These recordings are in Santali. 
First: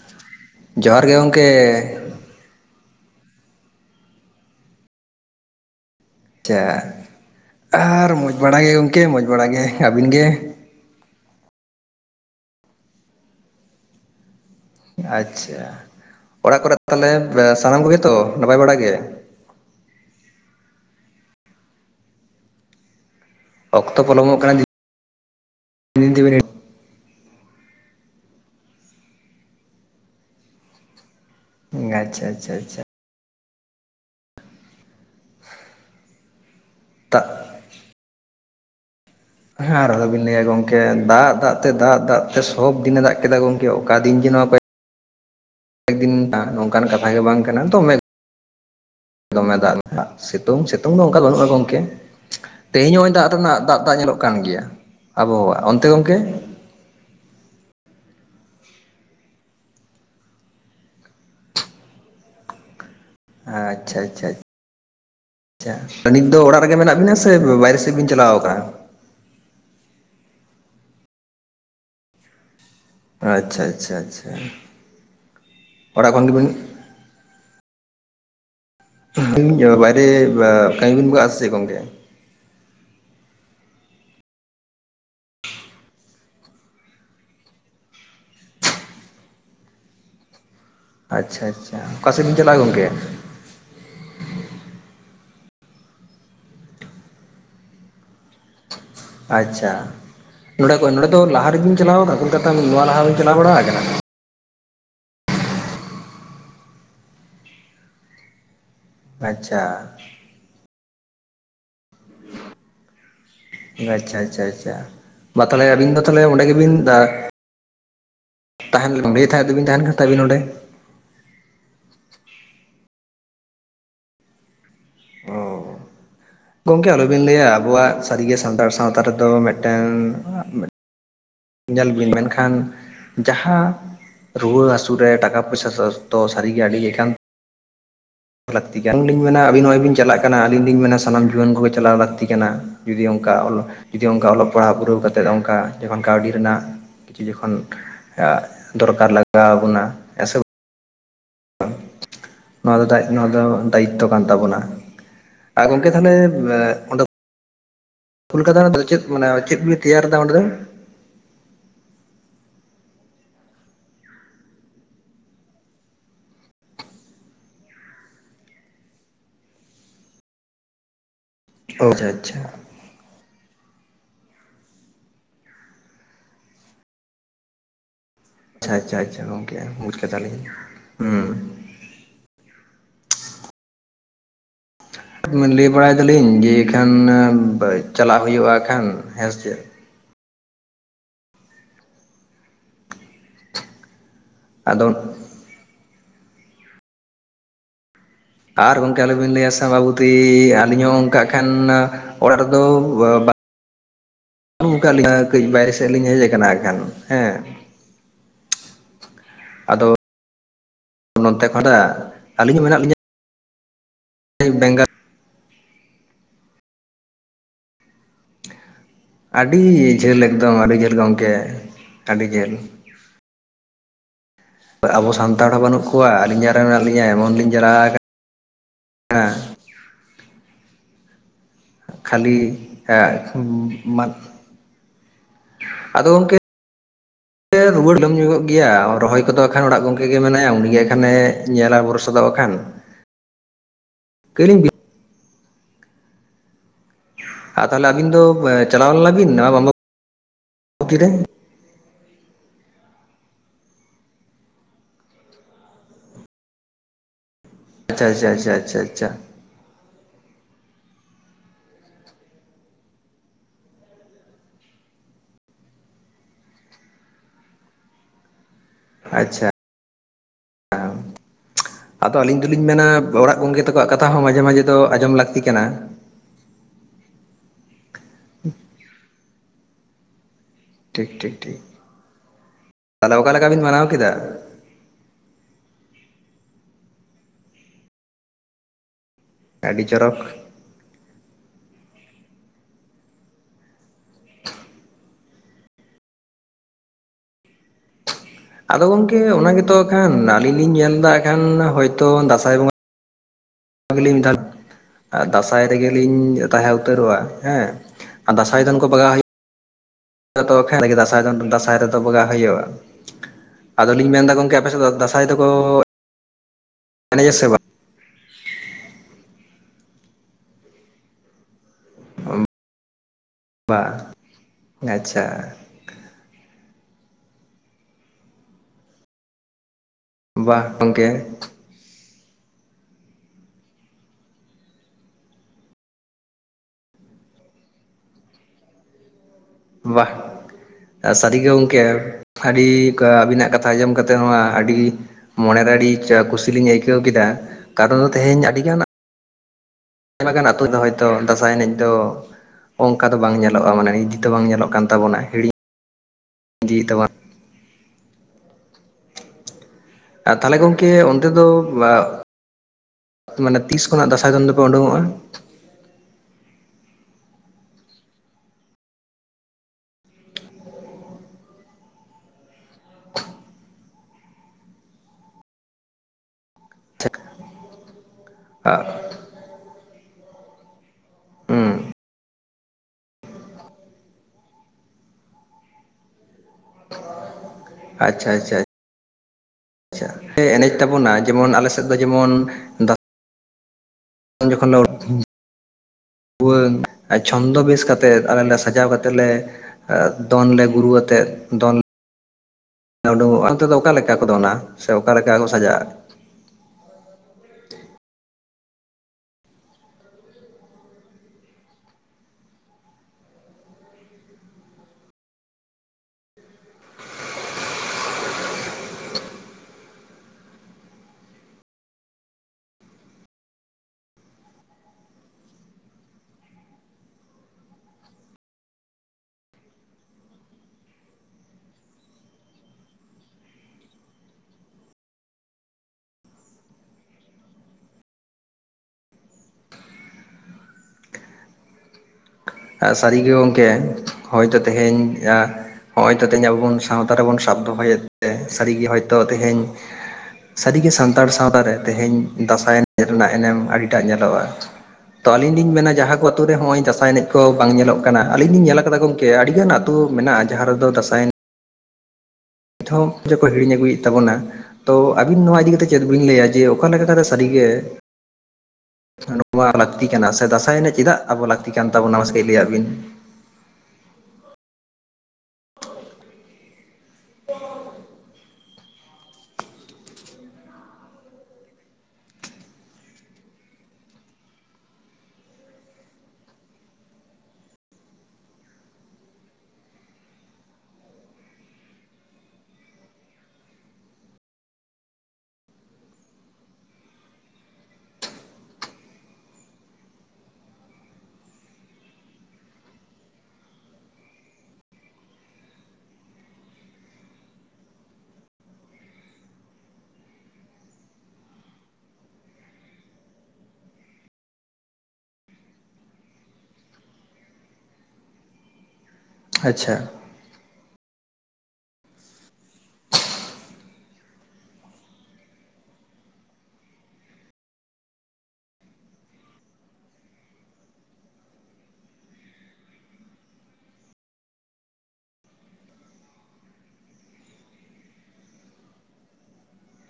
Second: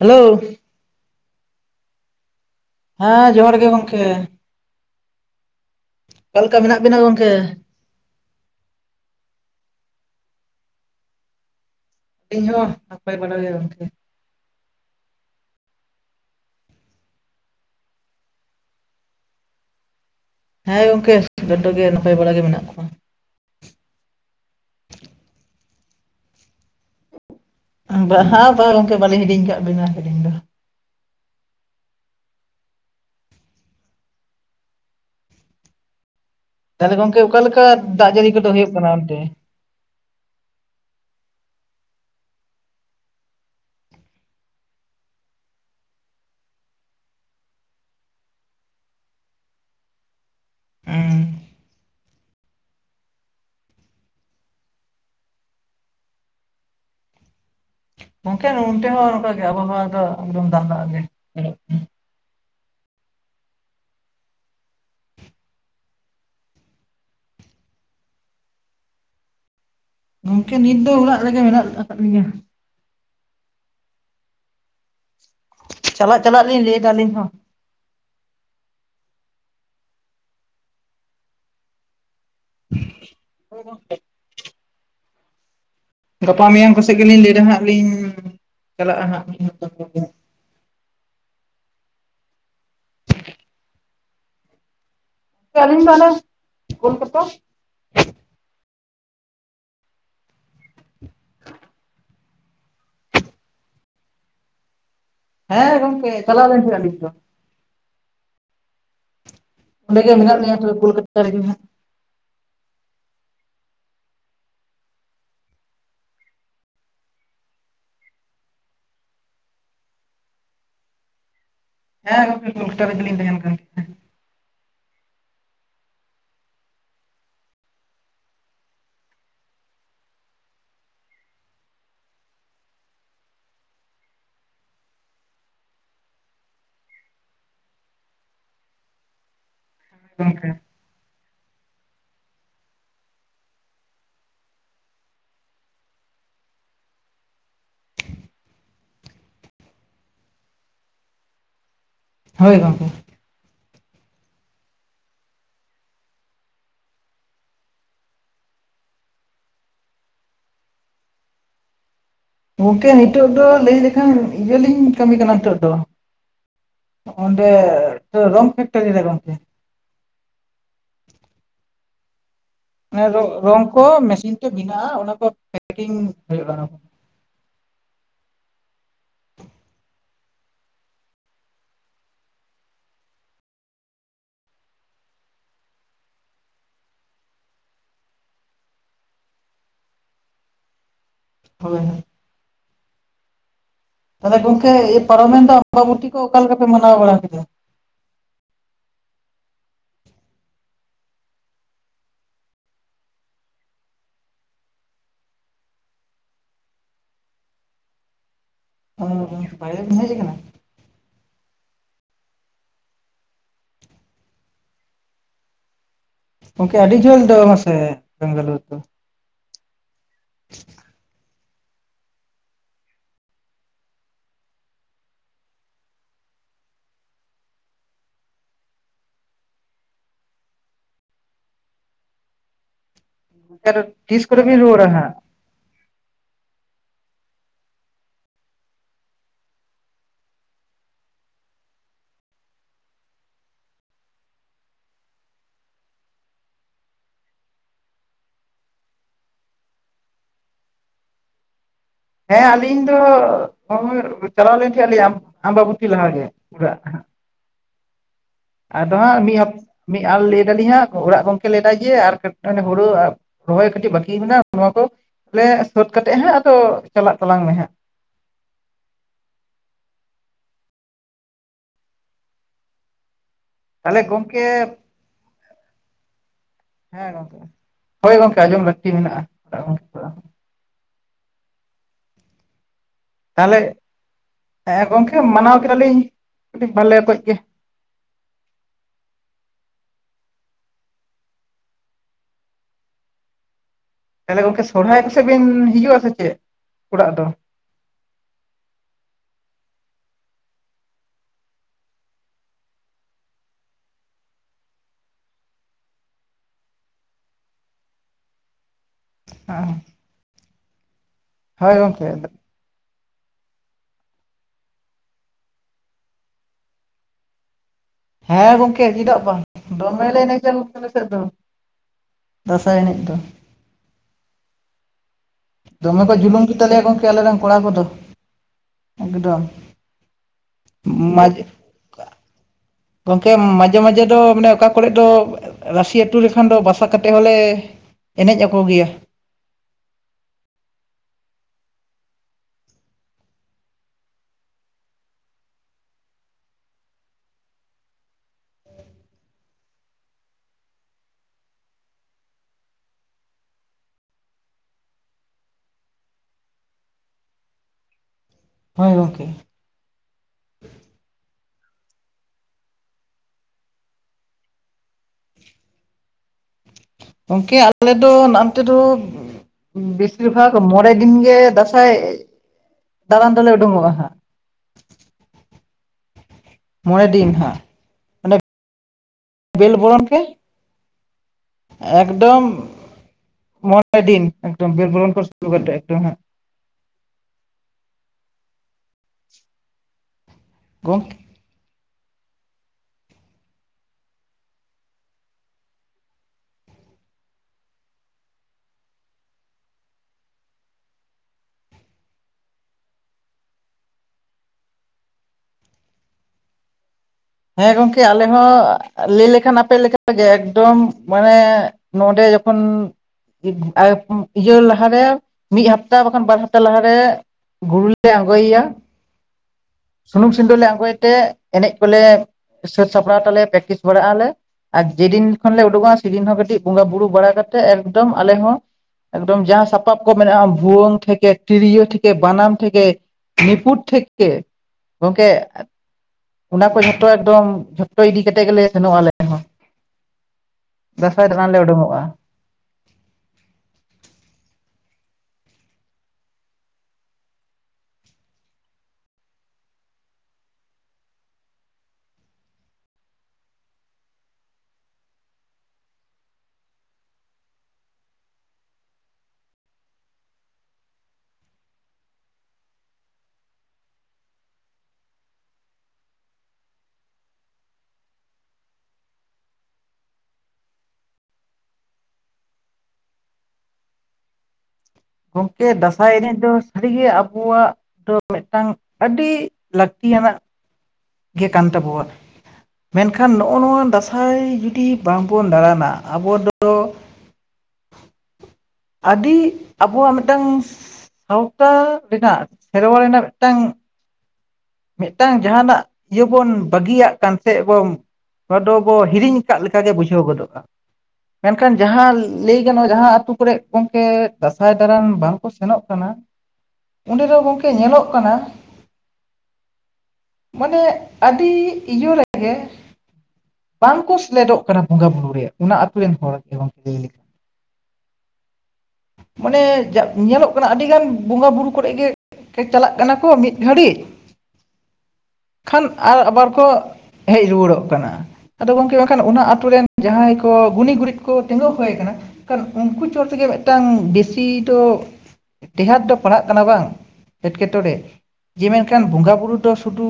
ᱦᱮᱞᱳᱣ᱾ ᱡᱚᱦᱟᱨ ᱜᱮ ᱜᱚᱝᱠᱮ᱾ ᱦᱮᱸ ᱡᱚᱦᱟᱨ ᱜᱮ ᱜᱚᱝᱠᱮ, ᱚᱠᱟ ᱞᱮᱠᱟ ᱟᱪᱪᱷᱟ ᱢᱮᱱᱟᱜ ᱵᱤᱱᱟ ᱜᱚᱝᱠᱮ? ᱟᱨ ᱢᱚᱡᱽ ᱵᱟᱲᱟ ᱜᱮ ᱜᱚᱝᱠᱮ ᱢᱚᱡᱽ ᱵᱟᱲᱟᱜᱮ, ᱟᱹᱵᱤᱱ ᱜᱮ? ᱤᱧ ᱦᱚᱸ ᱱᱟᱯᱟᱭ ᱵᱟᱲᱟ ᱜᱮ ᱜᱚᱝᱠᱮ ᱾ ᱟᱪᱪᱷᱟ, ᱚᱲᱟᱜ ᱠᱚᱨᱮ ᱫᱚ ᱛᱟᱦᱚᱞᱮ ᱥᱟᱱᱟᱢ ᱠᱚᱜᱮ ᱛᱚ ᱱᱟᱯᱟᱭ ᱵᱟᱲᱟ ᱜᱮ? ᱦᱮᱸ ᱜᱚᱝᱠᱮ ᱡᱷᱚᱛᱚ ᱜᱮ ᱱᱟᱯᱟᱭ ᱵᱟᱲᱟ ᱜᱮ ᱢᱮᱱᱟᱜ ᱠᱚᱣᱟ᱾ ᱚᱠᱛᱚ ᱯᱚᱞᱚᱢᱚᱜ ᱠᱟᱱᱟ [inaudible] ᱵᱟ ᱵᱟ ᱜᱚᱝᱠᱮ ᱵᱟᱞᱤᱧ ᱦᱤᱲᱤᱧ ᱠᱟᱫ ᱵᱤᱱᱟ ᱦᱤᱲᱤᱧ ᱫᱚ᱾ ᱟᱪᱪᱷᱟ ᱟᱪᱪᱷᱟ ᱟᱪᱪᱷᱟ᱾ [inaudible] ᱛᱟᱦᱚᱞᱮ ᱜᱚᱝᱠᱮ ᱫᱟᱜ ᱚᱠᱟ ᱞᱮᱠᱟ ᱫᱟᱜ ᱡᱟᱹᱲᱤ ᱠᱚᱫᱚ ᱦᱩᱭᱩᱜ ᱠᱟᱱᱟ ᱚᱱᱛᱮ? ᱦᱮᱸ ᱟᱞᱚ ᱵᱤᱱ ᱞᱟᱹᱭᱟ ᱜᱚᱝᱠᱮ ᱫᱟᱜ ᱫᱟᱜ ᱛᱮ ᱫᱟᱜ ᱫᱟᱜ ᱛᱮ ᱥᱚᱵ ᱫᱤᱱ ᱮ ᱫᱟᱜ ᱠᱮᱫᱟ ᱜᱚᱝᱠᱮ ᱚᱠᱟ ᱫᱤᱱ ᱡᱮ ᱱᱚᱣᱟ ᱮᱠ ᱫᱤᱱ ᱱᱚᱝᱠᱟᱱ ᱠᱟᱛᱷᱟ ᱜᱮ ᱵᱟᱝ ᱠᱟᱱᱟ [unintelligible] ᱫᱚᱢᱮ ᱫᱟᱜ ᱥᱮᱛᱳᱝ ᱥᱮᱛᱳᱝ ᱫᱚ ᱦᱩᱸ ᱚᱱᱠᱟ ᱵᱟᱹᱱᱩᱜ-ᱟ ᱜᱚᱝᱠᱮ᱾ ᱛᱮᱦᱤᱧ ᱱᱚᱜ-ᱚᱭ ᱫᱟᱜ ᱨᱮᱱᱟᱜ ᱫᱟᱜ ᱫᱟᱜ ᱧᱮᱞᱚᱜ ᱠᱟᱱ ᱜᱮᱭᱟ ᱟᱵᱚᱦᱟᱣᱟ ᱚᱱᱛᱮ ᱜᱚᱝᱠᱮ? ᱜᱚᱝᱠᱮ ᱱᱚᱱᱛᱮ ᱦᱚᱸ ᱱᱚᱝᱠᱟᱜᱮ ᱟᱵᱚᱦᱟᱣᱟ ᱫᱚ ᱮᱠᱫᱚᱢ ᱫᱟᱜ ᱫᱟᱜ ᱜᱮ [unintelligible] ᱟᱪᱪᱷᱟ ᱟᱪᱪᱷᱟ᱾ ᱟᱪᱪᱷᱟ ᱱᱤᱛ ᱫᱚ ᱚᱲᱟᱜ ᱨᱮᱜᱮ ᱢᱮᱱᱟᱜ ᱵᱤᱱᱟ ᱥᱮ ᱵᱟᱭᱨᱮ ᱥᱮᱫ ᱵᱤᱱ ᱪᱟᱞᱟᱣ ᱠᱟᱱᱟ? ᱜᱚᱝᱠᱮ ᱱᱤᱛ ᱫᱚ ᱚᱲᱟᱜ ᱨᱮᱜᱮ ᱢᱮᱱᱟᱜ ᱟᱠᱟᱫ ᱞᱤᱧ-ᱟ᱾ ᱟᱪᱪᱷᱟ ᱟᱪᱪᱷᱟ ᱟᱪᱪᱷᱟ᱾ ᱚᱲᱟᱜ ᱪᱟᱞᱟᱜ ᱪᱟᱞᱟᱜ ᱠᱷᱚᱱ ᱞᱤᱧ ᱞᱟᱹᱭ ᱫᱟ ᱟᱹᱞᱤᱧ ᱦᱚᱸ᱾ ᱵᱟᱭᱨᱮ ᱠᱟᱹᱢᱤ ᱵᱤᱱ ᱵᱟᱜᱟᱜ ᱥᱮ ᱜᱚᱝᱠᱮ? [unintelligible] ᱜᱟᱯᱟ ᱢᱮᱭᱟᱝ ᱠᱚᱥᱮᱫ ᱜᱮᱞᱤᱧ ᱞᱟᱹᱭ ᱫᱟ ᱦᱟᱸᱜ ᱞᱤᱧ ᱪᱟᱞᱟᱜ-ᱟ ᱦᱟᱸᱜ [unintelligible] ᱟᱪᱪᱷᱟ ᱟᱪᱪᱷᱟ ᱚᱠᱟ ᱥᱮᱫ ᱵᱤᱱ ᱪᱟᱞᱟᱜ-ᱟ ᱜᱚᱢᱠᱮ? ᱟᱹᱞᱤᱧ ᱫᱚ ᱟᱱᱮ ᱠᱚᱞᱠᱟᱛᱟ᱾ ᱟᱪᱪᱷᱟ ᱱᱚᱸᱰᱮ ᱠᱷᱚᱱ ᱱᱚᱸᱰᱮ ᱫᱚ ᱞᱟᱦᱟ ᱨᱮᱜᱮ ᱵᱤᱱ ᱪᱟᱞᱟᱣ ᱠᱳᱞᱠᱟᱛᱟ ᱱᱚᱣᱟ ᱞᱟᱦᱟ ᱵᱤᱱ ᱪᱟᱞᱟᱣ ᱵᱟᱲᱟ ᱠᱟᱱᱟ? ᱦᱮᱸ ᱜᱚᱝᱠᱮ ᱪᱟᱞᱟᱣ ᱞᱮᱱ ᱜᱮᱭᱟ ᱛᱚ᱾ ᱟᱪᱪᱷᱟ᱾ ᱚᱸᱰᱮ ᱜᱮ ᱢᱮᱱᱟᱜ ᱞᱤᱧᱭᱟ ᱛᱚᱵᱮ ᱠᱳᱞᱠᱟᱛᱟ ᱨᱮᱜᱮ ᱦᱟᱸᱜ᱾ ᱟᱪᱪᱷᱟ ᱟᱪᱪᱷᱟ ᱟᱪᱪᱷᱟ ᱢᱟ ᱛᱟᱦᱞᱮ ᱟᱵᱤᱱ ᱫᱚ ᱛᱟᱦᱚᱞᱮ ᱚᱸᱰᱮ ᱜᱮᱵᱤᱱ ᱛᱟᱦᱮᱱ ᱞᱟᱹᱭ ᱛᱟᱦᱮᱸ ᱫᱚᱵᱤᱱ ᱛᱟᱦᱮᱱ ᱠᱟᱱ ᱛᱟᱹᱵᱤᱱ ᱱᱚᱰᱮ? ᱦᱮᱸ ᱜᱚᱝᱠᱮ ᱠᱳᱞᱠᱟᱛᱟ ᱨᱮᱜᱮ ᱞᱤᱧ ᱛᱟᱦᱮᱱ ᱠᱟᱱ ᱛᱟᱦᱮᱫ᱾ ᱚᱻ ᱜᱚᱝᱠᱮ ᱟᱞᱚᱵᱤᱱ ᱞᱟᱹᱭᱟ ᱟᱵᱚᱣᱟᱜ ᱥᱟᱹᱨᱤᱜᱮ ᱥᱟᱱᱛᱟᱲ ᱥᱟᱶᱛᱟ ᱨᱮᱫᱚ ᱢᱤᱫᱴᱮᱱ [inaudible] ᱧᱮᱞ ᱵᱤᱱ ᱢᱮᱱᱠᱷᱟᱱ ᱡᱟᱦᱟᱸ ᱨᱩᱣᱟᱹ ᱦᱟᱹᱥᱩ ᱨᱮ ᱴᱟᱠᱟ ᱯᱚᱭᱥᱟ ᱥᱟᱥᱛᱚ ᱫᱚ ᱥᱟᱹᱨᱤᱜᱮ ᱟᱹᱰᱤ ᱮᱠᱟᱱ ᱞᱟᱹᱠᱛᱤ ᱠᱟᱱ ᱟᱹᱞᱤᱧ ᱞᱤᱧ ᱢᱮᱱᱟ ᱟᱵᱤᱱ ᱱᱚᱜ-ᱚᱭ ᱵᱤᱱ ᱪᱟᱞᱟᱜ ᱠᱟᱱᱟ ᱜᱚᱝᱠᱮ ᱟᱞᱤᱧ ᱞᱤᱧ ᱢᱮᱱᱟ ᱥᱟᱱᱟᱢ ᱡᱩᱭᱚᱱ ᱠᱚᱜᱮ ᱪᱟᱞᱟᱣ ᱞᱟᱹᱠᱛᱤ ᱠᱟᱱᱟ ᱡᱩᱫᱤ ᱚᱱᱠᱟ ᱚᱞ ᱡᱩᱫᱤ ᱚᱱᱠᱟ ᱚᱞᱚᱜ ᱯᱟᱲᱦᱟᱜ ᱯᱩᱨᱟᱹᱣ ᱠᱟᱛᱮᱫ ᱚᱱᱠᱟ ᱡᱚᱠᱷᱚᱱ ᱠᱟᱹᱣᱰᱤ ᱨᱮᱱᱟᱜ ᱠᱤᱪᱷᱩ ᱡᱚᱠᱷᱚᱱ ᱫᱚᱨᱠᱟᱨ ᱞᱟᱜᱟᱣ ᱵᱚᱱᱟ ᱦᱮ ᱥᱮ ᱦᱳᱭ ᱱᱚᱣᱟ ᱫᱚ ᱜᱚᱝᱠᱮ ᱱᱚᱣᱟ ᱫᱚ ᱫᱟᱭᱤᱛᱛᱚ ᱠᱟᱱ ᱛᱟᱵᱚᱱᱟ ᱟᱨ ᱜᱚᱢᱠᱮ ᱛᱟᱦᱚᱞᱮ ᱚᱸᱰᱮ ᱠᱳᱞᱠᱟᱛᱟ ᱨᱮᱫᱚ ᱚᱰᱮ ᱫᱚ ᱪᱮᱫ ᱢᱟᱱᱮ ᱪᱮᱫ ᱵᱤᱱ ᱛᱮᱭᱟᱨ ᱮᱫᱟ ᱚᱸᱰᱮ ᱫᱚ? ᱜᱚᱝᱠᱮ ᱱᱤᱛᱚᱜ ᱫᱚ ᱞᱟᱹᱭ ᱞᱮᱠᱷᱟᱱ ᱤᱭᱟᱹ ᱞᱤᱧ ᱠᱟᱹᱢᱤ ᱠᱟᱱᱟ ᱱᱤᱛᱚᱜ ᱫᱚ᱾ ᱚᱸᱰᱮ ᱨᱚᱝ ᱯᱷᱮᱠᱴᱚᱨᱤ ᱨᱮ ᱜᱚᱝᱠᱮ᱾ ᱟᱪᱪᱷᱟ ᱟᱪᱪᱷᱟ᱾ ᱨᱚᱝ ᱠᱚ ᱢᱮᱥᱤᱱ ᱛᱮ ᱵᱮᱱᱟᱜ-ᱟ ᱚᱱᱟ ᱠᱚ ᱯᱮᱠᱤᱝ ᱦᱩᱭᱩᱜ-ᱟ ᱚᱱᱟ ᱠᱚ᱾ ᱟᱪᱪᱷᱟ ᱟᱪᱪᱷᱟ ᱟᱪᱪᱷᱟ ᱜᱚᱝᱠᱮ ᱵᱩᱡᱽ ᱠᱟᱫᱟ ᱞᱤᱧ ᱦᱩᱸ᱾ ᱞᱟᱹᱭ ᱵᱟᱲᱟᱭ ᱫᱟᱞᱤᱧ ᱡᱮ ᱠᱷᱟᱱ ᱪᱟᱞᱟᱜ ᱦᱩᱭᱩᱜ-ᱟ ᱠᱷᱟᱱ ᱦᱮᱸᱥᱮ ᱪᱮᱫ? ᱦᱳᱭ, ᱛᱟᱦᱮ ᱜᱚᱢᱠᱮ ᱟᱫᱚ ᱯᱟᱨᱚᱢᱮᱱ ᱫᱚ ᱟᱢᱵᱟᱵᱩᱴᱤ ᱠᱚ ᱚᱠᱟ ᱞᱮᱠᱟ ᱯᱮ ᱢᱟᱱᱟᱣ ᱵᱟᱲᱟ ᱠᱮᱫᱮᱭᱟ? ᱟᱨ ᱜᱚᱝᱠᱮ ᱟᱞᱚᱵᱮᱱ ᱞᱟᱹᱭᱟ ᱥᱮ ᱟᱢᱵᱟᱹᱵᱩᱛᱤ ᱟᱹᱞᱤᱧ ᱦᱚᱸ ᱚᱱᱠᱟ ᱠᱷᱟᱱ ᱚᱲᱟᱜ ᱨᱮᱫᱚ ᱵᱟᱹᱱᱩᱜ ᱠᱟᱜ ᱞᱤᱧᱟᱹ ᱠᱟᱹᱡ ᱵᱟᱭᱨᱮ ᱥᱮᱫ ᱞᱤᱧ ᱦᱮᱡ ᱟᱠᱟᱱᱟ ᱟᱜᱠᱷᱟᱱ ᱦᱮᱸ᱾ ᱚ ᱵᱟᱭᱨᱮ ᱟᱫᱚ ᱵᱤᱱ ᱦᱮᱡ ᱠᱟᱱᱟ? ᱱᱚᱱᱛᱮ ᱠᱷᱚᱱᱟᱜ ᱟᱹᱞᱤᱧ ᱦᱚᱸ ᱢᱮᱱᱟᱜ ᱞᱤᱧᱟᱹ᱾ ᱵᱮᱝᱜᱟᱞ, ᱜᱚᱢᱠᱮ ᱟᱹᱰᱤ ᱡᱷᱟᱹᱞ ᱫᱚ ᱢᱟᱥᱮ ᱵᱮᱝᱜᱟᱞᱩᱨᱩ ᱫᱚ᱾ ᱟᱹᱰᱤ ᱡᱷᱟᱹᱞ ᱮᱠᱫᱚᱢ ᱟᱹᱰᱤ ᱡᱷᱟᱹᱞ ᱜᱚᱢᱠᱮ ᱟᱹᱰᱤ ᱡᱷᱟᱹᱞ ᱟᱵᱚ ᱥᱟᱱᱛᱟᱲ ᱦᱚᱸ ᱵᱟᱹᱱᱩᱜ ᱠᱚᱣᱟ ᱟᱹᱞᱤᱧ ᱡᱟᱦᱟᱸᱨᱮ ᱢᱮᱱᱟᱜ ᱞᱤᱧᱟᱹ ᱮᱢᱚᱱ ᱞᱤᱧ ᱡᱟᱞᱟ ᱟᱠᱟᱱᱟ᱾ ᱦᱮᱸ ᱠᱷᱟᱞᱤ ᱦᱮᱸ᱾ ᱱᱚᱛᱮᱨᱮ ᱢᱟ ᱛᱤᱥ ᱠᱚᱨᱮ ᱵᱤᱱ ᱨᱩᱣᱟᱹᱲᱟ ᱦᱟᱸᱜ? ᱟᱫᱚ ᱜᱚᱝᱠᱮ [inaudible] ᱨᱩᱣᱟᱹᱲ ᱵᱤᱞᱚᱢ ᱧᱚᱜᱚᱜ ᱜᱮᱭᱟ ᱨᱚᱦᱚᱭ ᱠᱚᱫᱚ ᱠᱷᱟᱱ ᱚᱲᱟᱜ ᱜᱚᱝᱠᱮ ᱜᱮ ᱢᱮᱱᱟᱭᱟ ᱩᱱᱤᱜᱮ ᱦᱟᱸᱜ ᱠᱷᱟᱱᱮ ᱧᱮᱞᱟ ᱵᱚᱨ ᱥᱚᱫᱚᱜ-ᱟ ᱠᱷᱟᱱ᱾ [unintelligible] ᱟᱨ ᱛᱟᱦᱞᱮ ᱟᱹᱵᱤᱱ ᱫᱚ ᱪᱟᱞᱟᱣ ᱞᱮᱱᱟ ᱵᱤᱱ [inaudible] ᱨᱮ? ᱦᱮᱸ ᱟᱞᱤᱧ ᱫᱚ ᱪᱟᱞᱟᱣ ᱞᱮᱱ ᱛᱟᱦᱮᱸᱜ ᱞᱤᱧ ᱟᱢᱵᱟᱵᱚᱛᱤ ᱞᱟᱦᱟᱜᱮ ᱚᱲᱟᱜ᱾ ᱟᱪᱷᱟ ᱟᱪᱷᱟ ᱟᱪᱷᱟ᱾ ᱟᱫᱚ ᱦᱟᱸᱜ ᱢᱤᱫ ᱦᱟᱯ ᱢᱤᱫ ᱟ ᱞᱟᱹᱭ ᱫᱟᱞᱤᱧ ᱦᱟᱸᱜ ᱚᱲᱟᱜ ᱜᱚᱝᱠᱮ ᱞᱟᱹᱭ ᱡᱮ ᱟᱨ ᱠᱟᱹ ᱚᱱᱮ ᱦᱩᱲᱩ ᱨᱚᱦᱚᱭ ᱠᱟᱹᱴᱤᱡ ᱵᱟᱠᱤ ᱢᱮᱱᱟᱜ-ᱟ ᱱᱚᱣᱟ ᱠᱚᱜᱮ ᱥᱟᱹᱛ ᱠᱟᱛᱮᱫ ᱦᱟᱸᱜ ᱟᱫᱚ ᱪᱟᱞᱟᱜ ᱛᱟᱞᱟᱝ ᱢᱮ ᱦᱟᱸᱜ᱾ ᱟᱪᱪᱷᱟ, ᱟᱫᱚ ᱟᱹᱞᱤᱧ ᱫᱚᱞᱤᱧ ᱢᱮᱱᱟ ᱚᱲᱟᱜ ᱜᱚᱝᱠᱮ ᱛᱟ ᱴᱠᱚᱣᱟᱜ ᱛᱟᱦᱚᱞᱮ ᱠᱟᱛᱷᱟ ᱦᱚᱸ ᱢᱟᱡᱷᱮ ᱜᱚᱝᱠᱮ ᱢᱟᱡᱷᱮ ᱫᱚ ᱟᱸᱡᱚᱢ ᱞᱟᱹᱠᱛᱤ ᱠᱟᱱᱟ᱾ ᱦᱮᱸ ᱜᱚᱝᱠᱮ, ᱦᱳᱭ ᱜᱚᱝᱠᱮ ᱟᱸᱡᱚᱢ ᱞᱟᱹᱠᱛᱤ ᱢᱮᱱᱟᱜ-ᱟ ᱚᱲᱟᱜ ᱜᱚᱝᱠᱮ᱾ ᱠᱚᱣᱟᱜ ᱦᱚᱸ᱾ ᱴᱷᱤᱠ ᱴᱷᱤᱠ ᱴᱷᱤᱠ, ᱛᱟᱦᱞᱮ ᱚᱠᱟᱞᱮᱠᱟ ᱛᱟᱦᱚᱞᱮ ᱵᱤᱱ ᱢᱟᱱᱟᱣ ᱠᱮᱫᱟ? ᱦᱮᱸ ᱜᱚᱝᱠᱮ ᱢᱟᱱᱟᱣ ᱠᱮᱫᱟᱞᱤᱧ ᱠᱟᱹᱴᱤᱡ ᱵᱷᱟᱞᱮ ᱚᱠᱚᱡ ᱜᱮ᱾ ᱟᱹᱰᱤ ᱪᱚᱨᱚᱠ᱾ ᱛᱟᱦᱞᱮ ᱜᱚᱝᱠᱮ ᱥᱚᱨᱦᱟᱭ ᱠᱚᱥᱮᱫ ᱵᱤᱱ ᱦᱤᱡᱩᱜ-ᱟ ᱥᱮ ᱪᱮᱫ ᱚᱲᱟᱜ ᱫᱚ? ᱟᱫᱚ ᱜᱚᱝᱠᱮ ᱚᱱᱟ ᱜᱮᱛᱚ ᱦᱟᱸᱜ ᱠᱷᱟᱱ ᱟᱹᱞᱤᱧ ᱞᱤᱧ ᱧᱮᱞᱫᱟ ᱦᱟᱸᱜ ᱠᱷᱟᱱ ᱦᱳᱭᱛᱳ ᱫᱟᱸᱟᱭ ᱵᱚᱸᱜᱟ ᱚᱜᱽᱞᱤᱧ ᱫᱟᱞ ᱟᱨ ᱫᱟᱸᱥᱟᱭ ᱨᱮᱜᱮᱞᱤᱧ ᱛᱟᱦᱮᱸ ᱩᱛᱟᱹᱨᱚᱜᱼᱟ ᱦᱮᱸ ᱟᱨ ᱫᱟᱸᱥᱟᱭ ᱫᱚᱱ ᱠᱚ ᱵᱟᱜᱟᱣ ᱦᱩᱭᱩᱜ ᱦᱩᱸ᱾ ᱡᱚᱛᱚ ᱜᱮ ᱦᱟᱸᱜ ᱠᱷᱟᱱ ᱫᱟᱸᱥᱟᱭ ᱫᱚᱱ ᱫᱟᱸᱥᱟᱭ ᱨᱮᱫᱚ ᱜᱚᱝᱠᱮ ᱵᱟᱜᱟᱜ ᱦᱩᱭᱩᱜ-ᱟ᱾ ᱟᱫᱚᱞᱤᱧ ᱢᱮᱱᱫᱟ ᱜᱚᱝᱠᱮ ᱟᱯᱮ ᱥᱮᱫ ᱫᱚ ᱫᱟᱸᱟᱭ ᱫᱚᱠᱚ [unintelligible] ᱥᱮ ᱵᱟᱝ? ᱦᱮᱸ ᱜᱚᱝᱠᱮ ᱪᱮᱫᱟᱜ ᱵᱟᱝ ᱫᱚᱢᱮ ᱞᱮ ᱮᱱᱮᱡᱟ ᱟᱞᱮ ᱥᱮᱫ ᱫᱚ᱾ ᱫᱟᱸᱥᱟᱭ ᱮᱱᱮᱡ ᱫᱚ᱾ ᱵᱟᱝ, ᱟᱪᱪᱷᱟ᱾ ᱫᱚᱢᱮ ᱠᱚ ᱡᱩᱞᱩᱢ ᱜᱮᱛᱟᱞᱮᱭᱟ ᱜᱚᱝᱠᱮ ᱟᱞᱮᱨᱮᱱ ᱠᱚᱲᱟ ᱠᱚᱫᱚ ᱮᱠᱫᱚᱢ᱾ ᱵᱟᱦ ᱜᱚᱝᱠᱮ᱾ ᱢᱟᱡᱮ ᱜᱚᱝᱠᱮ ᱢᱟᱡᱷᱮ ᱢᱟᱡᱷᱮ ᱫᱚ ᱢᱟᱱᱮ ᱚᱠᱟ ᱠᱚᱨᱮ ᱫᱚ ᱨᱟᱥᱤ ᱟᱛᱩ ᱞᱮᱠᱷᱟᱱ ᱫᱚ ᱵᱟᱥᱟ ᱠᱟᱛᱮᱜ ᱦᱚᱸᱞᱮ ᱮᱱᱮᱡ ᱟᱠᱚ ᱜᱮᱭᱟ᱾ ᱵᱟᱦ ᱟ, ᱥᱟᱹᱨᱤᱜᱮ ᱜᱚᱜᱠᱮ ᱟᱹᱰᱤ ᱟᱹᱵᱤᱱᱟᱜ ᱠᱟᱛᱷᱟ ᱟᱸᱡᱚᱢ ᱠᱟᱛᱮ ᱦᱚᱸ ᱟᱹᱰᱤ ᱢᱚᱱᱮᱨᱮ ᱟᱹᱰᱤ ᱪᱟ ᱠᱩᱥᱤ ᱞᱤᱧ ᱟᱹᱭᱠᱟᱹᱣ ᱠᱮᱫᱟ ᱠᱟᱨᱚᱱ ᱫᱚ ᱛᱮᱦᱮᱧ ᱟᱹᱰᱤ ᱜᱟᱱ ᱟᱭᱢᱟ ᱜᱟᱱ ᱟᱹᱛᱩ ᱫᱚ ᱦᱚᱭᱛᱳ ᱫᱟᱸᱥᱟᱭ ᱮᱱᱮᱡ ᱫᱚ ᱚᱝᱠᱟ ᱫᱚ ᱵᱟᱝ ᱧᱮᱞᱚᱜ-ᱟ ᱢᱟᱱᱮ [unintelligible] ᱫᱚ ᱵᱟᱝ ᱧᱮᱞᱚᱜ ᱠᱟᱱ ᱛᱟᱵᱚᱱᱟ ᱦᱤᱲᱤᱧ ᱤᱫᱤᱭ ᱛᱟᱵᱚᱱᱟ ᱦᱳᱭ ᱜᱚᱝᱠᱮ᱾ ᱟᱨ ᱛᱟᱦᱞᱮ ᱜᱚᱝᱠᱮ ᱚᱱᱛᱮ ᱫᱚ ᱵᱟ ᱢᱟᱱᱮ ᱛᱤᱥ ᱠᱷᱚᱱᱟᱜ ᱫᱟᱸᱥᱟᱭ ᱫᱚᱱ ᱫᱚᱯᱮ ᱩᱰᱩᱝᱚᱜ-ᱟ? ᱜᱚᱝᱠᱮ ᱟᱞᱮ ᱫᱚ ᱱᱟᱱᱛᱮ ᱫᱚ ᱵᱮᱥᱤᱨ ᱵᱷᱟᱜᱽ ᱢᱚᱬᱮ ᱫᱤᱱ ᱜᱮ ᱫᱟᱸᱥᱟᱭ ᱫᱟᱬᱟᱱ ᱫᱟᱞᱮ ᱩᱰᱩᱝᱚᱜ-ᱟ ᱦᱟᱸᱜ᱾ ᱢᱚᱬᱮ ᱫᱤᱱ ᱦᱟᱸᱜ᱾ ᱢᱟᱱᱮ [unintelligible] ᱵᱮᱞ ᱵᱚᱞᱚᱱ ᱯᱮ ᱦᱩᱸ ᱮᱠᱫᱚᱢ ᱢᱚᱬᱮ ᱫᱤᱱ ᱮᱠᱫᱚᱢ ᱵᱮᱞ ᱵᱚᱨᱚᱱ ᱠᱚ ᱥᱩᱨᱩ ᱠᱟᱛᱮᱫ ᱮᱠᱫᱚᱢ ᱦᱟᱸᱜ᱾ ᱟᱪᱪᱷᱟ ᱟᱪᱪᱷᱟ᱾ ᱟᱪᱪᱷᱟ, ᱯᱮ ᱮᱱᱮᱡ ᱛᱟᱵᱚᱱᱟ ᱜᱚᱝᱠᱮ ᱡᱮᱢᱚᱱ ᱟᱞᱮᱥᱮᱡ ᱫᱚ ᱡᱮᱢᱚᱱ ᱫᱟᱸ [unintelligible] ᱵᱷᱩᱣᱟᱹᱝ ᱪᱷᱚᱱᱫᱚ ᱵᱮᱥ ᱠᱟᱛᱮᱫ ᱟᱞᱮ ᱞᱮ ᱥᱟᱡᱟᱣ ᱠᱟᱛᱮᱫ ᱞᱮ ᱫᱚᱱ ᱞᱮ ᱜᱩᱨᱩ ᱟᱛᱮᱜ ᱫᱚᱱ ᱩᱰᱩᱝᱚᱜ-ᱟ ᱚᱱᱛᱮ ᱫᱚ ᱚᱠᱟ ᱞᱮᱠᱟ ᱠᱚ ᱫᱚᱱᱟ ᱥᱮ ᱚᱠᱟ ᱞᱮᱠᱟ ᱠᱚ ᱥᱟᱡᱟᱜ-ᱟ? ᱦᱮᱸ ᱜᱚᱝᱠᱮ ᱟᱞᱮ ᱦᱚᱸ ᱞᱟᱹᱭ ᱞᱮᱠᱷᱟᱱ ᱟᱯᱮ ᱞᱮᱠᱟᱜᱮ ᱮᱠᱫᱚᱢ ᱢᱟᱱᱮ ᱱᱚᱰᱮ ᱡᱚᱠᱷᱚᱱ ᱤᱫ ᱟᱜ ᱩᱢᱢ ᱤᱭᱟᱹ ᱞᱟᱦᱟᱨᱮ ᱢᱤᱫ ᱦᱟᱯᱛᱟ ᱵᱟᱠᱷᱟᱱ ᱵᱟᱨ ᱦᱟᱯᱛᱟ ᱞᱟᱦᱟᱨᱮ ᱜᱩᱨᱩ ᱞᱮ ᱟᱬᱜᱚᱭ ᱭᱟ ᱥᱩᱱᱩᱢ ᱥᱤᱸᱫᱩᱨ ᱞᱮ ᱟᱬᱜᱚᱭ ᱛᱮ ᱮᱱᱮᱡ ᱠᱚᱞᱮ ᱥᱟᱹᱛ ᱥᱟᱯᱲᱟᱣ ᱛᱟᱞᱮ ᱯᱨᱮᱠᱴᱤᱥ ᱵᱟᱲᱟᱜ ᱟᱞᱮ ᱟᱨ ᱡᱮᱫᱤᱱ ᱠᱷᱚᱱᱞᱮ ᱩᱰᱩᱝᱚᱜ-ᱟ ᱥᱮᱫᱤᱱ ᱦᱚᱸ ᱠᱟᱹᱴᱤᱡ ᱵᱚᱸᱜᱟ ᱵᱩᱨᱩ ᱵᱟᱲᱟ ᱠᱟᱛᱮ ᱮᱠᱫᱚᱢ ᱟᱞᱮ ᱦᱚᱸ ᱮᱠᱫᱚᱢ ᱡᱟᱦᱟᱸ ᱥᱟᱯᱟᱵ ᱠᱚ ᱢᱮᱱᱟᱜ-ᱟ ᱵᱷᱩᱣᱟᱹᱝ ᱛᱷᱮᱠᱮ, ᱛᱤᱨᱭᱳ ᱛᱷᱮᱠᱮ, ᱵᱟᱱᱟᱢ ᱛᱷᱮᱠᱮ, ᱱᱤᱯᱩᱨᱴ ᱛᱷᱮᱠ-ᱮ ᱜᱚᱝᱠᱮ ᱚᱱᱟ ᱠᱚ ᱡᱷᱚᱛᱚ ᱮᱠᱫᱚᱢ ᱡᱷᱚᱛᱚ ᱤᱫᱤ ᱠᱟᱛᱮᱜ ᱜᱮᱞᱮ ᱥᱮᱱᱚᱜ-ᱟ ᱟᱞᱮ ᱦᱚᱸ ᱫᱟᱸᱥᱟᱭ ᱫᱟᱲᱟᱱ ᱞᱮ ᱩᱰᱩᱝᱚᱜ-ᱟ᱾ ᱥᱟᱹᱨᱤᱜᱮ ᱜᱚᱝᱠᱮ ᱦᱚᱭᱛᱚ ᱛᱮᱦᱮᱧ ᱟ ᱦᱚᱜ-ᱚᱭ ᱛᱚ ᱛᱮᱦᱧ ᱟᱵᱚᱵᱚᱱ ᱥᱟᱶᱛᱟ ᱨᱮᱵᱚᱱ ᱥᱟᱵ ᱫᱚᱦᱚᱭᱮᱫ ᱛᱮ ᱥᱟᱹᱨᱤᱜᱮ ᱦᱚᱭᱛᱚ ᱛᱮᱦᱮᱧ ᱥᱟᱹᱨᱤᱜᱮ ᱥᱟᱱᱛᱟᱲ ᱥᱟᱶᱛᱟᱨᱮ ᱛᱮᱦᱮᱧ ᱫᱟᱸᱥᱟᱭ ᱮᱱᱮᱡ ᱨᱮᱱᱟᱜ ᱮᱱᱮᱢ ᱟᱹᱰᱤᱴᱟᱜ ᱧᱮᱞᱚᱜ-ᱟ᱾ ᱛᱚ ᱟᱹᱞᱤᱧ ᱞᱤᱧ ᱢᱮᱱᱟ ᱡᱟᱦᱟᱸ ᱠᱚ ᱟᱛᱩ ᱦᱚᱜ ᱚᱭ ᱫᱟᱥᱟᱭ ᱮᱱᱮᱡ ᱠ ᱛᱚ ᱵᱟᱝ ᱧᱮᱞᱚᱜ ᱠᱟᱱᱟ ᱟᱞᱤᱧ ᱞᱤᱧ ᱧᱮᱞ ᱠᱟᱫᱟ ᱜᱚᱝᱠᱮ ᱟᱹᱰᱤ ᱜᱟᱱ ᱟᱹᱛᱩᱳ ᱦᱚ ᱢᱮᱱᱟᱜ-ᱟ ᱡᱟᱦᱟᱸ ᱨᱮᱫᱚ ᱫᱚ ᱫᱟᱸᱥᱟᱭ ᱮ ᱱᱤᱛ ᱦᱚᱸ ᱦᱚᱸᱠᱚ ᱦᱤᱲᱤᱧ ᱟᱹᱜᱩᱭᱮᱫ ᱛᱟᱵᱚᱱᱟ ᱛᱚ ᱟᱵᱤᱱ ᱱᱚᱣᱟ ᱤᱫᱤᱠᱟ ᱠᱟᱛᱮᱜ ᱪᱮᱫ ᱵᱤᱱ ᱞᱟᱹᱭᱟ ᱡᱮ ᱚᱠᱟ ᱞᱮᱠᱟ ᱠᱟᱛᱮ ᱥᱟᱹᱨᱤᱜᱮ ᱟᱪᱷᱟ ᱱᱚᱣᱟ ᱞᱟᱹᱠᱛᱤ ᱠᱟᱱᱟ ᱥᱮ ᱫᱟᱸᱥᱟᱭ ᱮᱱᱮᱡ ᱪᱮᱫᱟᱜ ᱟᱵᱚ ᱞᱟᱹᱠᱛᱤ ᱠᱟᱱ ᱛᱟᱵᱚᱱᱟ? ᱢᱟᱥᱮ ᱞᱟᱹᱫ ᱟᱜ ᱵᱤᱱ ᱜᱚᱝᱠᱮ ᱫᱟᱸᱥᱟᱭ ᱮᱱᱮᱡ ᱫᱚ ᱥᱟᱹᱨᱤᱜᱮ ᱟᱵᱚᱣᱟᱜ ᱫᱚ ᱢᱮᱫᱴᱟᱝ ᱟᱹᱰᱤ ᱞᱟᱹᱠᱛᱤᱭ ᱟᱱᱟᱜ ᱜᱮ ᱠᱟᱱ ᱛᱟᱵᱚᱣᱟ ᱢᱮᱱᱠᱷᱟᱱ ᱱᱚᱜᱚ ᱱᱚᱣᱟ ᱫᱟᱸᱥᱟᱭ ᱡᱩᱫᱤ ᱵᱟᱝᱵᱚᱱ ᱫᱟᱬᱟᱱᱟ ᱟᱵᱚ ᱫᱚ ᱟᱹᱰᱤ ᱟᱵᱚᱣᱟᱜ ᱢᱮᱫᱴᱟᱝ ᱥᱟᱶᱛᱟ ᱨᱮᱱᱟᱜ ᱥᱮᱨᱣᱟ ᱨᱮᱱᱟᱜ ᱢᱮᱫᱴᱟᱝ ᱢᱮᱫᱴᱟᱝ ᱡᱟᱦᱟᱱᱟᱜ ᱤᱭᱟᱹ ᱵᱚᱱ ᱵᱟᱹᱜᱤᱭᱟᱜ ᱠᱟᱱ ᱛᱮᱜ ᱵᱚᱱ ᱱᱚᱣᱟ ᱫᱚ ᱵᱚ ᱦᱤᱨᱤᱧ ᱠᱟᱫ ᱞᱮᱠᱟᱜ ᱜᱮ ᱵᱩᱡᱷᱟᱹᱣ ᱜᱚᱫᱚᱜ-ᱟ᱾ ᱢᱮᱱᱠᱷᱟᱱ ᱡᱟᱦᱟᱸ ᱞᱟᱹᱭ ᱜᱟᱱᱚᱜ-ᱟ ᱡᱟᱦᱟᱸ ᱟᱛᱩ ᱠᱚᱨᱮ ᱜᱚᱝᱠᱮ ᱫᱟᱸᱥᱟᱭ ᱫᱟᱨᱟᱱ ᱵᱟᱝ ᱠᱚ ᱥᱮᱱᱚᱜ ᱠᱟᱱᱟ ᱚᱸᱰᱮ ᱫᱚ ᱜᱚᱝᱠᱮ ᱧᱮᱞᱚᱜ ᱠᱟᱱᱟ ᱢᱟᱱᱮ ᱟᱹᱰᱤ ᱤᱭᱟᱹ ᱨᱮᱜᱮ ᱵᱟᱝᱠᱚ ᱥᱮᱞᱮᱰᱚᱜ ᱠᱟᱱᱟ ᱵᱚᱸᱜᱟ ᱵᱩᱨᱩ ᱨᱮ ᱚᱱᱟ ᱟᱛᱩ ᱨᱮᱱ ᱦᱚᱲ ᱢᱟᱱᱮ ᱟᱪᱪᱷᱟ ᱡᱟᱜ ᱧᱮᱞᱚᱜ ᱠᱟᱱᱟ ᱟᱹᱰᱤᱜᱟᱱ ᱵᱚᱸᱜᱟ ᱵᱩᱨᱩ ᱠᱚᱨᱮᱜ ᱜᱮ ᱪᱟᱞᱟᱜ ᱠᱟᱱᱟ ᱠᱚ ᱢᱤᱫ ᱜᱷᱟᱹᱲᱤᱡ ᱠᱷᱟᱱ ᱟᱨ ᱟᱵᱟᱨ ᱠᱚ ᱦᱮᱡ ᱨᱩᱣᱟᱹᱲᱚᱜ ᱠᱟᱱᱟ, ᱟᱫᱚ ᱜᱚᱝᱠᱮ ᱢᱮᱱᱠᱷᱟᱱ ᱚᱱᱟ ᱟᱛᱩ ᱨᱮᱱ ᱡᱟᱦᱟᱸᱭ ᱠᱚ ᱜᱩᱱᱤ ᱜᱩᱨᱤᱵ ᱠᱚ ᱛᱤᱸᱜᱩ ᱦᱩᱭ ᱠᱟᱱᱟ ᱠᱟᱬ ᱩᱱᱠᱩ ᱪᱚᱨ ᱛᱮᱜᱮ ᱢᱤᱫᱴᱟᱱ ᱵᱮᱥᱤ ᱰᱚ ᱴᱮᱦᱟᱴ ᱫᱚ ᱯᱟᱲᱦᱟᱜ ᱠᱟᱱᱟ ᱵᱟᱝ ᱮᱸᱴᱠᱮᱴᱚᱨᱮ, ᱡᱮ ᱢᱮᱱᱠᱟᱱ ᱵᱚᱸᱜᱟ ᱵᱩᱨᱩ ᱫᱚ ᱥᱩᱰᱩ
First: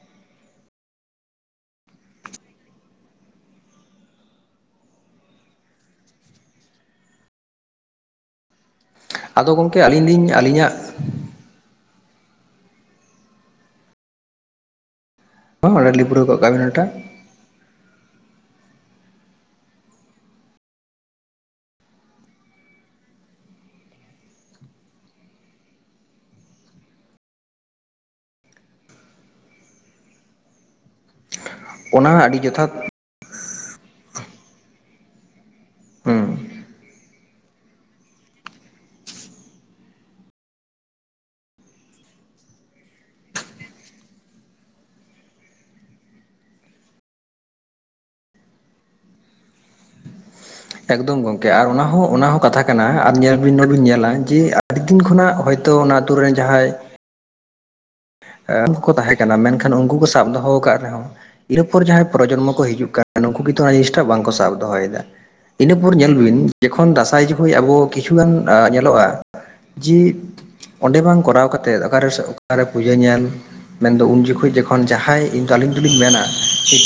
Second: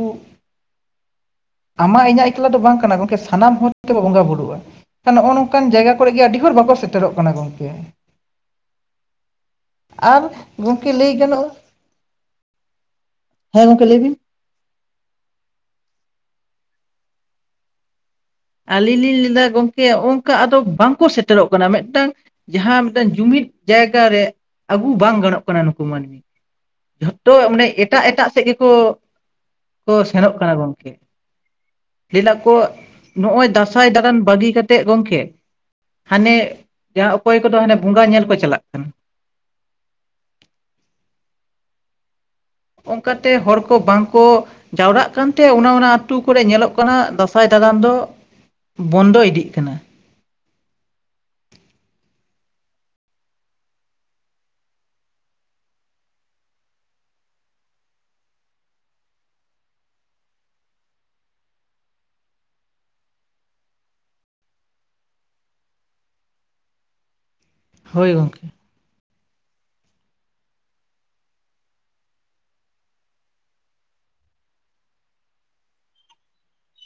ᱟᱢᱟᱜ ᱤᱧᱟᱹᱜ ᱮᱠᱞᱟ ᱫᱚ ᱵᱟᱝ ᱠᱟᱱᱟ ᱜᱚᱝᱠᱮ ᱥᱟᱱᱟᱢ ᱦᱚᱲᱛᱮ ᱵᱚ ᱵᱚᱸᱜᱟ ᱵᱩᱨᱩᱜ-ᱟ᱾ ᱱᱚᱜ-ᱚ ᱱᱚᱝᱠᱟᱱ ᱡᱟᱭᱜᱟ ᱠᱚᱨᱮᱜ ᱜᱮ ᱟᱹᱰᱤ ᱦᱚᱨ ᱵᱟᱠᱚ ᱥᱮᱴᱮᱨᱚᱜ ᱠᱟᱱᱟ ᱜᱚᱝᱠᱮ, ᱟᱫᱚ ᱜᱚᱝ ᱟᱨ ᱜᱚᱝᱠᱮ ᱞᱟᱹᱭ ᱜᱟᱱᱚᱜ-ᱟ ᱦᱮᱸ ᱜᱚᱝᱠᱮ ᱞᱟᱹᱭ ᱵᱤᱱ ᱦᱚᱸ ᱞᱮᱯᱩᱨᱟᱹᱣ ᱜᱚᱜ ᱠᱟᱜ ᱵᱤᱱ ᱚᱱᱟᱴᱟᱜ, ᱟᱹᱞᱤᱧ ᱞᱤᱧ ᱞᱟᱹᱭᱫᱟ ᱜᱚᱝᱠᱮ ᱚᱝᱠᱟ ᱟᱫᱚ ᱵᱟᱝᱠᱚ ᱥᱮᱴᱮᱨᱚᱜ ᱠᱟᱱᱟ ᱢᱮᱫᱴᱟᱝ ᱡᱟᱦᱟ ᱢᱮᱴᱟᱝ ᱡᱩᱢᱤᱫ ᱡᱟᱭᱜᱟ ᱨᱮ ᱟᱹᱜᱩ ᱵᱟᱝ ᱜᱟᱱᱚᱜ ᱠᱟᱱᱟ ᱱᱩᱠᱩ ᱢᱟᱱᱢᱤ᱾ ᱡᱷᱚᱛᱚ ᱢᱟᱱᱮ ᱮᱴᱟᱜ ᱮᱴᱟᱜ ᱥᱮᱫ ᱜᱮᱠᱚ ᱠᱚ ᱥᱮᱱᱚᱜ ᱠᱟᱱᱟ ᱜᱚᱝᱠᱮ ᱚᱱᱟ ᱞᱟᱹᱭᱫᱟ ᱟᱹᱰᱤ ᱠᱚ ᱡᱚᱛᱷᱟᱛ ᱱᱚᱜ-ᱚᱭ ᱫᱟᱸᱥᱟᱭ ᱫᱟᱬᱟᱱ ᱵᱟᱹᱜᱤ ᱠᱟᱛᱮᱜ ᱜᱚᱝᱠᱮ ᱦᱟᱱᱮ ᱦᱩᱸ ᱡᱟᱦᱟ ᱚᱠᱚᱭ ᱠᱚᱫᱚ ᱦᱟᱱᱮ ᱵᱚᱸᱜᱟ ᱧᱮᱞ ᱠᱚ ᱪᱟᱞᱟᱜ ᱠᱟᱱᱟ ᱚᱱᱠᱟᱛᱮ ᱦᱚᱲ ᱠᱚ ᱵᱟᱝᱠᱚ ᱡᱟᱣᱨᱟᱜ ᱠᱟᱱᱛᱮ ᱚᱱᱟ ᱚᱱᱟ ᱟᱛᱩ ᱠᱚᱨᱮ ᱧᱮᱞᱚᱜ ᱠᱟᱱᱟ ᱫᱟᱸᱥᱟᱭ ᱫᱟᱲᱟᱱ ᱫᱚ ᱵᱚᱱᱫᱚ ᱤᱫᱤᱜ ᱠᱟᱱᱟ ᱮᱠ ᱫᱚᱢ ᱜᱚᱢᱠᱮ ᱟᱨ ᱚᱱᱟ ᱦᱚᱸ ᱚᱱᱟ ᱦᱚᱸ ᱠᱟᱛᱷᱟ ᱠᱟᱱᱟ ᱟᱨ ᱧᱮᱞ ᱵᱤᱱ ᱱᱚᱰᱮᱵᱤᱱ ᱧᱮᱞᱟ ᱡᱮ ᱟᱹᱰᱤ ᱫᱤᱱ ᱠᱷᱚᱱᱟᱜ ᱦᱚᱭ ᱛᱚ ᱚᱱᱟ ᱟᱹᱛᱩ ᱨᱮᱱ ᱡᱟᱦᱟᱸᱭ ᱩᱱᱠᱩ ᱠᱚ ᱛᱟᱦᱮᱸ ᱠᱟᱱᱟ ᱢᱮᱱᱠᱷᱟᱱ ᱩᱱᱠᱩ ᱠᱚ ᱥᱟᱵ ᱫᱚᱦᱚ ᱠᱟᱫ ᱨᱮ ᱦᱚᱸ ᱤᱱᱟᱹᱯᱚᱨ ᱡᱟᱦᱟᱸᱭ ᱯᱨᱚᱡᱚᱱᱢᱚ ᱠᱚ ᱦᱤᱡᱩᱜ ᱠᱟᱱ ᱱᱩᱠᱩ ᱜᱮ ᱛᱚ ᱚᱱᱟ ᱡᱤᱱᱤᱥ ᱴᱟᱜ ᱵᱟᱝ ᱠᱚ ᱥᱟᱵ ᱫᱚᱦᱚᱭᱮᱫᱟ ᱤᱱᱟᱹᱯᱚᱨ ᱧᱮᱞ ᱵᱤᱱ ᱡᱚᱠᱷᱚᱱ ᱫᱟᱸᱟᱭ ᱡᱚᱠᱷᱚᱡ ᱟᱵᱚ ᱦᱳᱭ ᱠᱤᱪᱷᱩᱜᱟᱱ ᱜᱚᱝᱠᱮ ᱧᱮᱞᱚᱜᱼᱟ ᱡᱮ ᱚᱸᱰᱮ ᱵᱟᱝ ᱠᱚᱨᱟᱣ ᱠᱟᱛᱮᱫ ᱚᱠᱟᱨᱮ ᱚᱠᱟᱨᱮ ᱯᱩᱡᱟᱹ ᱧᱮᱞ ᱢᱮᱱ ᱫᱚ ᱩᱱ ᱡᱚᱠᱷᱚᱡ ᱡᱚᱠᱷᱚᱱ ᱡᱟᱸᱦᱟᱸᱭ ᱤᱧᱫᱚ ᱟᱹᱞᱤᱧ ᱫᱩᱞᱤᱧ ᱢᱮᱱᱟ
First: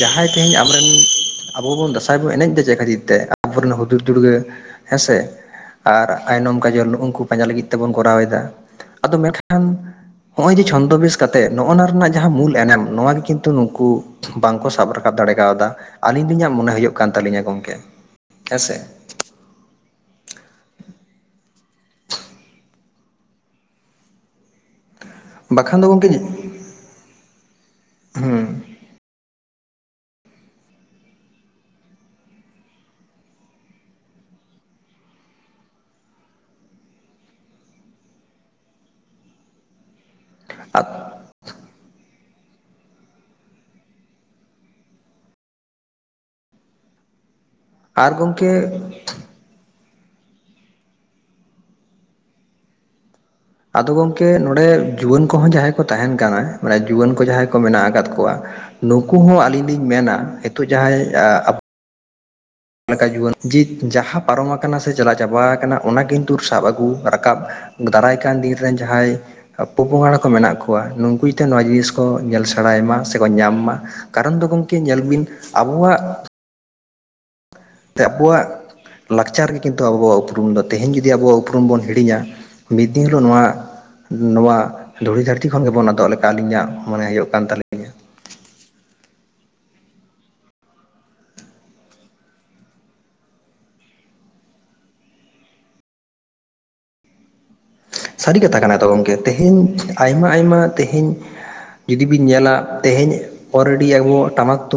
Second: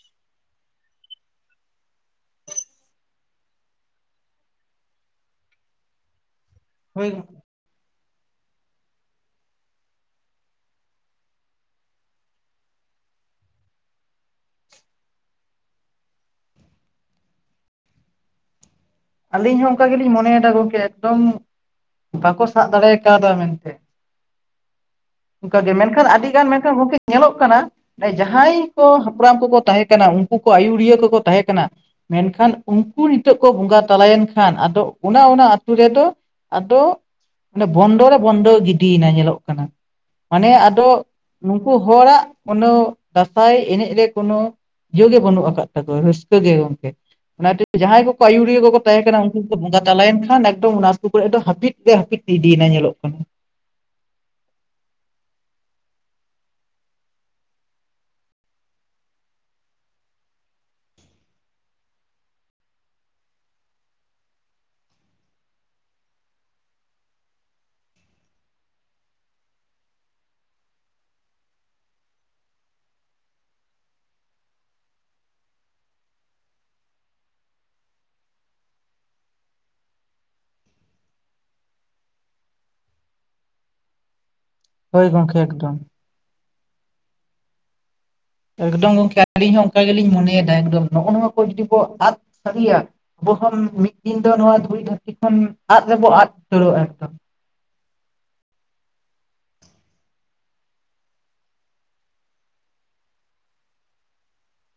ᱡᱟᱦᱟᱸᱭ ᱛᱮᱦᱮᱧ ᱟᱢᱨᱮᱱ ᱟᱵᱚ ᱵᱚᱱ ᱫᱟᱸᱥᱟᱭ ᱵᱚᱱ ᱮᱱᱮᱡ ᱫᱟ ᱪᱮᱫ ᱠᱷᱟᱹᱛᱤᱨ ᱛᱮ ᱟᱵᱚᱨᱮᱱ ᱦᱩᱫᱩᱲᱼ ᱫᱩᱨᱜᱟᱹ ᱦᱮᱸᱥᱮ ᱟᱨ ᱟᱭᱱᱚᱢ ᱠᱟᱡᱚᱞ ᱦᱳᱭ ᱱᱩᱜᱠᱩ ᱜᱚᱝᱠᱮ ᱯᱟᱸᱡᱟ ᱞᱟᱹᱜᱤᱫ ᱛᱮᱵᱚᱱ ᱠᱚᱨᱟᱣ ᱮᱫᱟ ᱟᱫᱚ ᱢᱮᱱᱠᱷᱟᱱ ᱦᱚᱜᱼᱚᱭ ᱡᱮ ᱪᱷᱚᱸᱱᱫᱚ ᱵᱮᱥ ᱠᱟᱛᱮᱜ ᱱᱚᱜᱼᱱᱟᱜ ᱨᱮᱱᱟᱜ ᱡᱟᱦᱟᱸ ᱢᱩᱞ ᱮᱱᱮᱢ ᱱᱚᱣᱟ ᱜᱮ ᱠᱤᱱᱛᱩ ᱱᱩᱠᱩ ᱵᱟᱝᱠᱚ ᱥᱟᱵ ᱨᱟᱠᱟᱵ ᱫᱟᱲᱮ ᱠᱟᱣᱫᱟ ᱟᱹᱞᱤᱧ ᱞᱤᱧᱟᱜ ᱢᱚᱱᱮ ᱦᱩᱭᱩᱜ ᱠᱟᱱ ᱛᱟᱞᱤᱧᱟ ᱜᱚᱢᱠᱮ ᱦᱮᱸᱥᱮ ᱟᱹᱞᱤᱧ ᱦᱚᱸ ᱚᱱᱠᱟ ᱜᱮᱞᱤᱧ ᱢᱚᱱᱮᱭᱮᱫᱟ ᱜᱚᱢᱠᱮ ᱮᱠᱫᱚᱢ ᱵᱟᱠᱚ ᱥᱟᱵ ᱫᱟᱲᱮ ᱠᱟᱣᱫᱟ ᱢᱮᱱᱛᱮ ᱚᱱ ᱠᱟᱜᱮ ᱵᱟᱠᱷᱟᱱ ᱫᱚ ᱢᱮᱱᱠᱷᱟᱱ ᱜᱚᱢᱠᱮ ᱦᱮᱸ ᱟᱹᱰᱤ. ᱜᱟᱱ ᱢᱮᱱᱠᱷᱟᱱ ᱜᱚᱢᱠᱮ ᱧᱮᱞᱚᱜ ᱠᱟᱱᱟ ᱡᱟᱦᱟᱸᱭ [unintelligible] ᱦᱟᱯᱲᱟᱢ ᱠᱚ ᱠᱚ ᱛᱟᱦᱮᱸ ᱠᱟᱱᱟ ᱩᱱᱠᱩ ᱠᱚ ᱟᱹᱭᱩᱨᱤᱭᱟᱹ ᱠᱚ ᱠᱚ ᱛᱟᱦᱮᱸ ᱠᱟᱱᱟ ᱢᱮᱱᱠᱷᱟᱱ ᱩᱱᱠᱩ ᱱᱤᱛᱚᱜ ᱠᱚ ᱵᱚᱸᱜᱟ ᱛᱟᱞᱟᱭᱮᱱ ᱠᱷᱟᱱ ᱟᱫᱚ ᱚᱱᱟ ᱚᱱᱟ ᱟᱹᱛᱩ ᱨᱮ ᱫᱚ ᱟᱫᱚ ᱚᱰᱮ ᱵᱚᱱᱫᱚ ᱨᱮ ᱵᱚᱱᱫᱚ ᱜᱤᱰᱤᱭᱮᱱᱟ ᱧᱮᱞᱚᱜ ᱠᱟᱱᱟ ᱢᱟᱱᱮ ᱟᱫᱚ ᱱᱩᱠᱩ ᱦᱚᱲᱟᱜ ᱠᱚᱱᱳ ᱫᱟᱸᱥᱟᱭ ᱮᱱᱮᱡ ᱨᱮ ᱠᱚᱱᱳ ᱤᱭᱟᱹ ᱜᱮ ᱵᱟᱹᱱᱩᱜ ᱟᱠᱟᱫ ᱛᱟᱠᱚᱣᱟ ᱨᱟᱹᱥᱠᱟᱹ ᱜᱮ ᱜᱚᱢᱠᱮ ᱚᱱᱟ ᱠᱷᱟᱹᱛᱤᱨ ᱡᱟᱦᱟᱸᱭ ᱠᱚ ᱟᱨ ᱠᱚ ᱟᱹᱭᱩᱨᱤᱭᱟᱹ ᱠᱚ ᱜᱚᱢᱠᱮ ᱠᱚ ᱛᱟᱦᱮᱸ ᱠᱟᱱᱟ ᱩᱱᱠᱩ ᱠᱚ ᱵᱚᱸᱜᱟ ᱛᱟᱞᱟᱭᱮᱱ ᱠᱷᱟᱱ ᱮᱠᱚᱫᱚᱢ ᱚᱱᱟ ᱟᱹᱛᱩ ᱠᱚ ᱨᱮ ᱫᱚ ᱦᱟᱹᱯᱤᱫ ᱜᱮ ᱦᱟᱹᱯᱤᱫ ᱤᱫᱤᱭᱮᱱᱟ ᱧᱮᱞᱚᱜ ᱠᱟᱱᱟ ᱟᱫᱚ ᱜᱚᱢᱠᱮ ᱱᱚᱸᱰᱮ ᱡᱩᱣᱟᱹᱱ ᱠᱚᱦᱚᱸ ᱡᱟᱦᱟᱸᱭ ᱠᱚ ᱛᱟᱦᱮᱱ ᱠᱟᱱᱟ ᱢᱟᱱᱮ ᱡᱩᱣᱟᱹᱱ ᱠᱚ ᱡᱟᱦᱟᱸᱭ ᱠᱚ ᱢᱮᱱᱟᱜ ᱟᱠᱟᱫ ᱠᱚᱣᱟ ᱱᱩᱠᱩ ᱦᱚᱸ ᱟᱹᱞᱤᱧ ᱞᱤᱧ ᱢᱮᱱᱟ ᱱᱤᱛᱚᱜ ᱡᱟᱦᱟᱸᱭ ᱟ ᱞᱮᱠᱟ ᱡᱩᱭᱟᱹᱱ ᱡᱤ ᱡᱟᱦᱟᱸ ᱯᱟᱨᱚᱢ ᱟᱠᱟᱱᱟ ᱥᱮ ᱪᱟᱞᱟ ᱪᱟᱵᱟᱣ ᱠᱟᱱᱟ ᱚᱱᱟ ᱠᱤᱱᱛᱩ ᱥᱟᱵ ᱟᱹᱜᱩ ᱨᱟᱠᱟᱵ ᱫᱟᱨᱟᱭ ᱠᱟᱱ ᱫᱤᱱ ᱨᱮᱱ ᱡᱟᱦᱟᱸᱭ ᱯᱩ ᱯᱚᱝᱲᱟ ᱠᱚ ᱢᱮᱱᱟᱜ ᱠᱚᱣᱟ ᱱᱩᱠᱩ ᱡᱟᱛᱮ ᱱᱚᱣᱟ ᱡᱤᱱᱤᱥ ᱠᱚ ᱧᱮᱞ ᱥᱮᱬᱟᱭ ᱢᱟ ᱥᱮᱠᱚ ᱧᱟᱢ ᱢᱟ ᱠᱟᱨᱚᱱ ᱫᱚ ᱜᱚᱢᱠᱮ ᱧᱮᱞ ᱵᱤᱱ ᱟᱵᱚᱣᱟᱜ ᱟᱵᱚᱣᱟᱜ ᱞᱟᱠᱪᱟᱨ ᱜᱮ ᱠᱤᱱᱛᱩ ᱟᱵᱚᱣᱟᱜ ᱩᱯᱨᱩᱢ ᱫᱚ ᱛᱮᱦᱮᱧ ᱡᱩᱫᱤ ᱟᱵᱚᱣᱟᱜ ᱩᱯᱨᱩᱢ ᱵᱚᱱ ᱦᱤᱲᱤᱧᱟ ᱢᱤᱫ ᱫᱤᱱ ᱦᱤᱞᱳᱜ ᱱᱚᱣᱟ ᱱᱚᱣᱟ ᱦᱳᱭ ᱫᱷᱩᱲᱤ ᱜᱚᱝᱠᱮ ᱫᱷᱟᱹᱨᱛᱤ ᱠᱷᱚᱱ ᱮᱠᱫᱚᱢ ᱜᱮᱵᱚᱱ ᱟᱫᱚᱜ ᱞᱮᱠᱟ ᱟᱹᱞᱤᱧᱟᱜ ᱢᱟᱱᱮ ᱦᱩᱭᱩᱜ ᱠᱟᱱ ᱛᱟᱞᱤᱧᱟ ᱮᱠ ᱫᱚᱢ ᱜᱚᱢᱠᱮ ᱟᱹᱞᱤᱧ ᱦᱚᱸ ᱚᱱᱠᱟ ᱜᱮᱞᱤᱧ ᱢᱚᱱᱮᱭᱫᱟ ᱮᱠ ᱫᱚᱢ ᱱᱚᱜᱼᱚ ᱱᱚᱣᱟ ᱠᱚ ᱡᱩᱫᱤ ᱠᱚ ᱟᱫ ᱥᱟᱹᱨᱤᱭᱟ ᱟᱵᱚ ᱦᱚᱸ ᱢᱤᱫ ᱫᱤᱱ ᱫᱚ ᱱᱚᱣᱟ ᱫᱷᱩᱲᱤ ᱫᱷᱟᱹᱨᱛᱤ ᱠᱷᱚᱱ ᱟᱫ ᱨᱮᱵᱚ ᱟᱫ ᱩᱛᱟᱹᱨᱚᱜᱼᱟ ᱮᱠ ᱫᱚᱢ ᱥᱟᱹᱨᱤ ᱠᱟᱛᱷᱟ ᱠᱟᱱᱟ ᱛᱚ ᱜᱚᱢᱠᱮ ᱛᱮᱦᱮᱧ ᱟᱭᱢᱟ ᱟᱭᱢᱟ ᱛᱮᱦᱮᱧ ᱡᱩᱫᱤ ᱵᱤᱱ ᱧᱮᱞᱟ ᱛᱮᱦᱮᱧ ᱚᱞ ᱨᱮᱰᱤ ᱟᱵᱚᱣᱟᱜ ᱴᱟᱢᱟᱠ ᱛᱩᱢ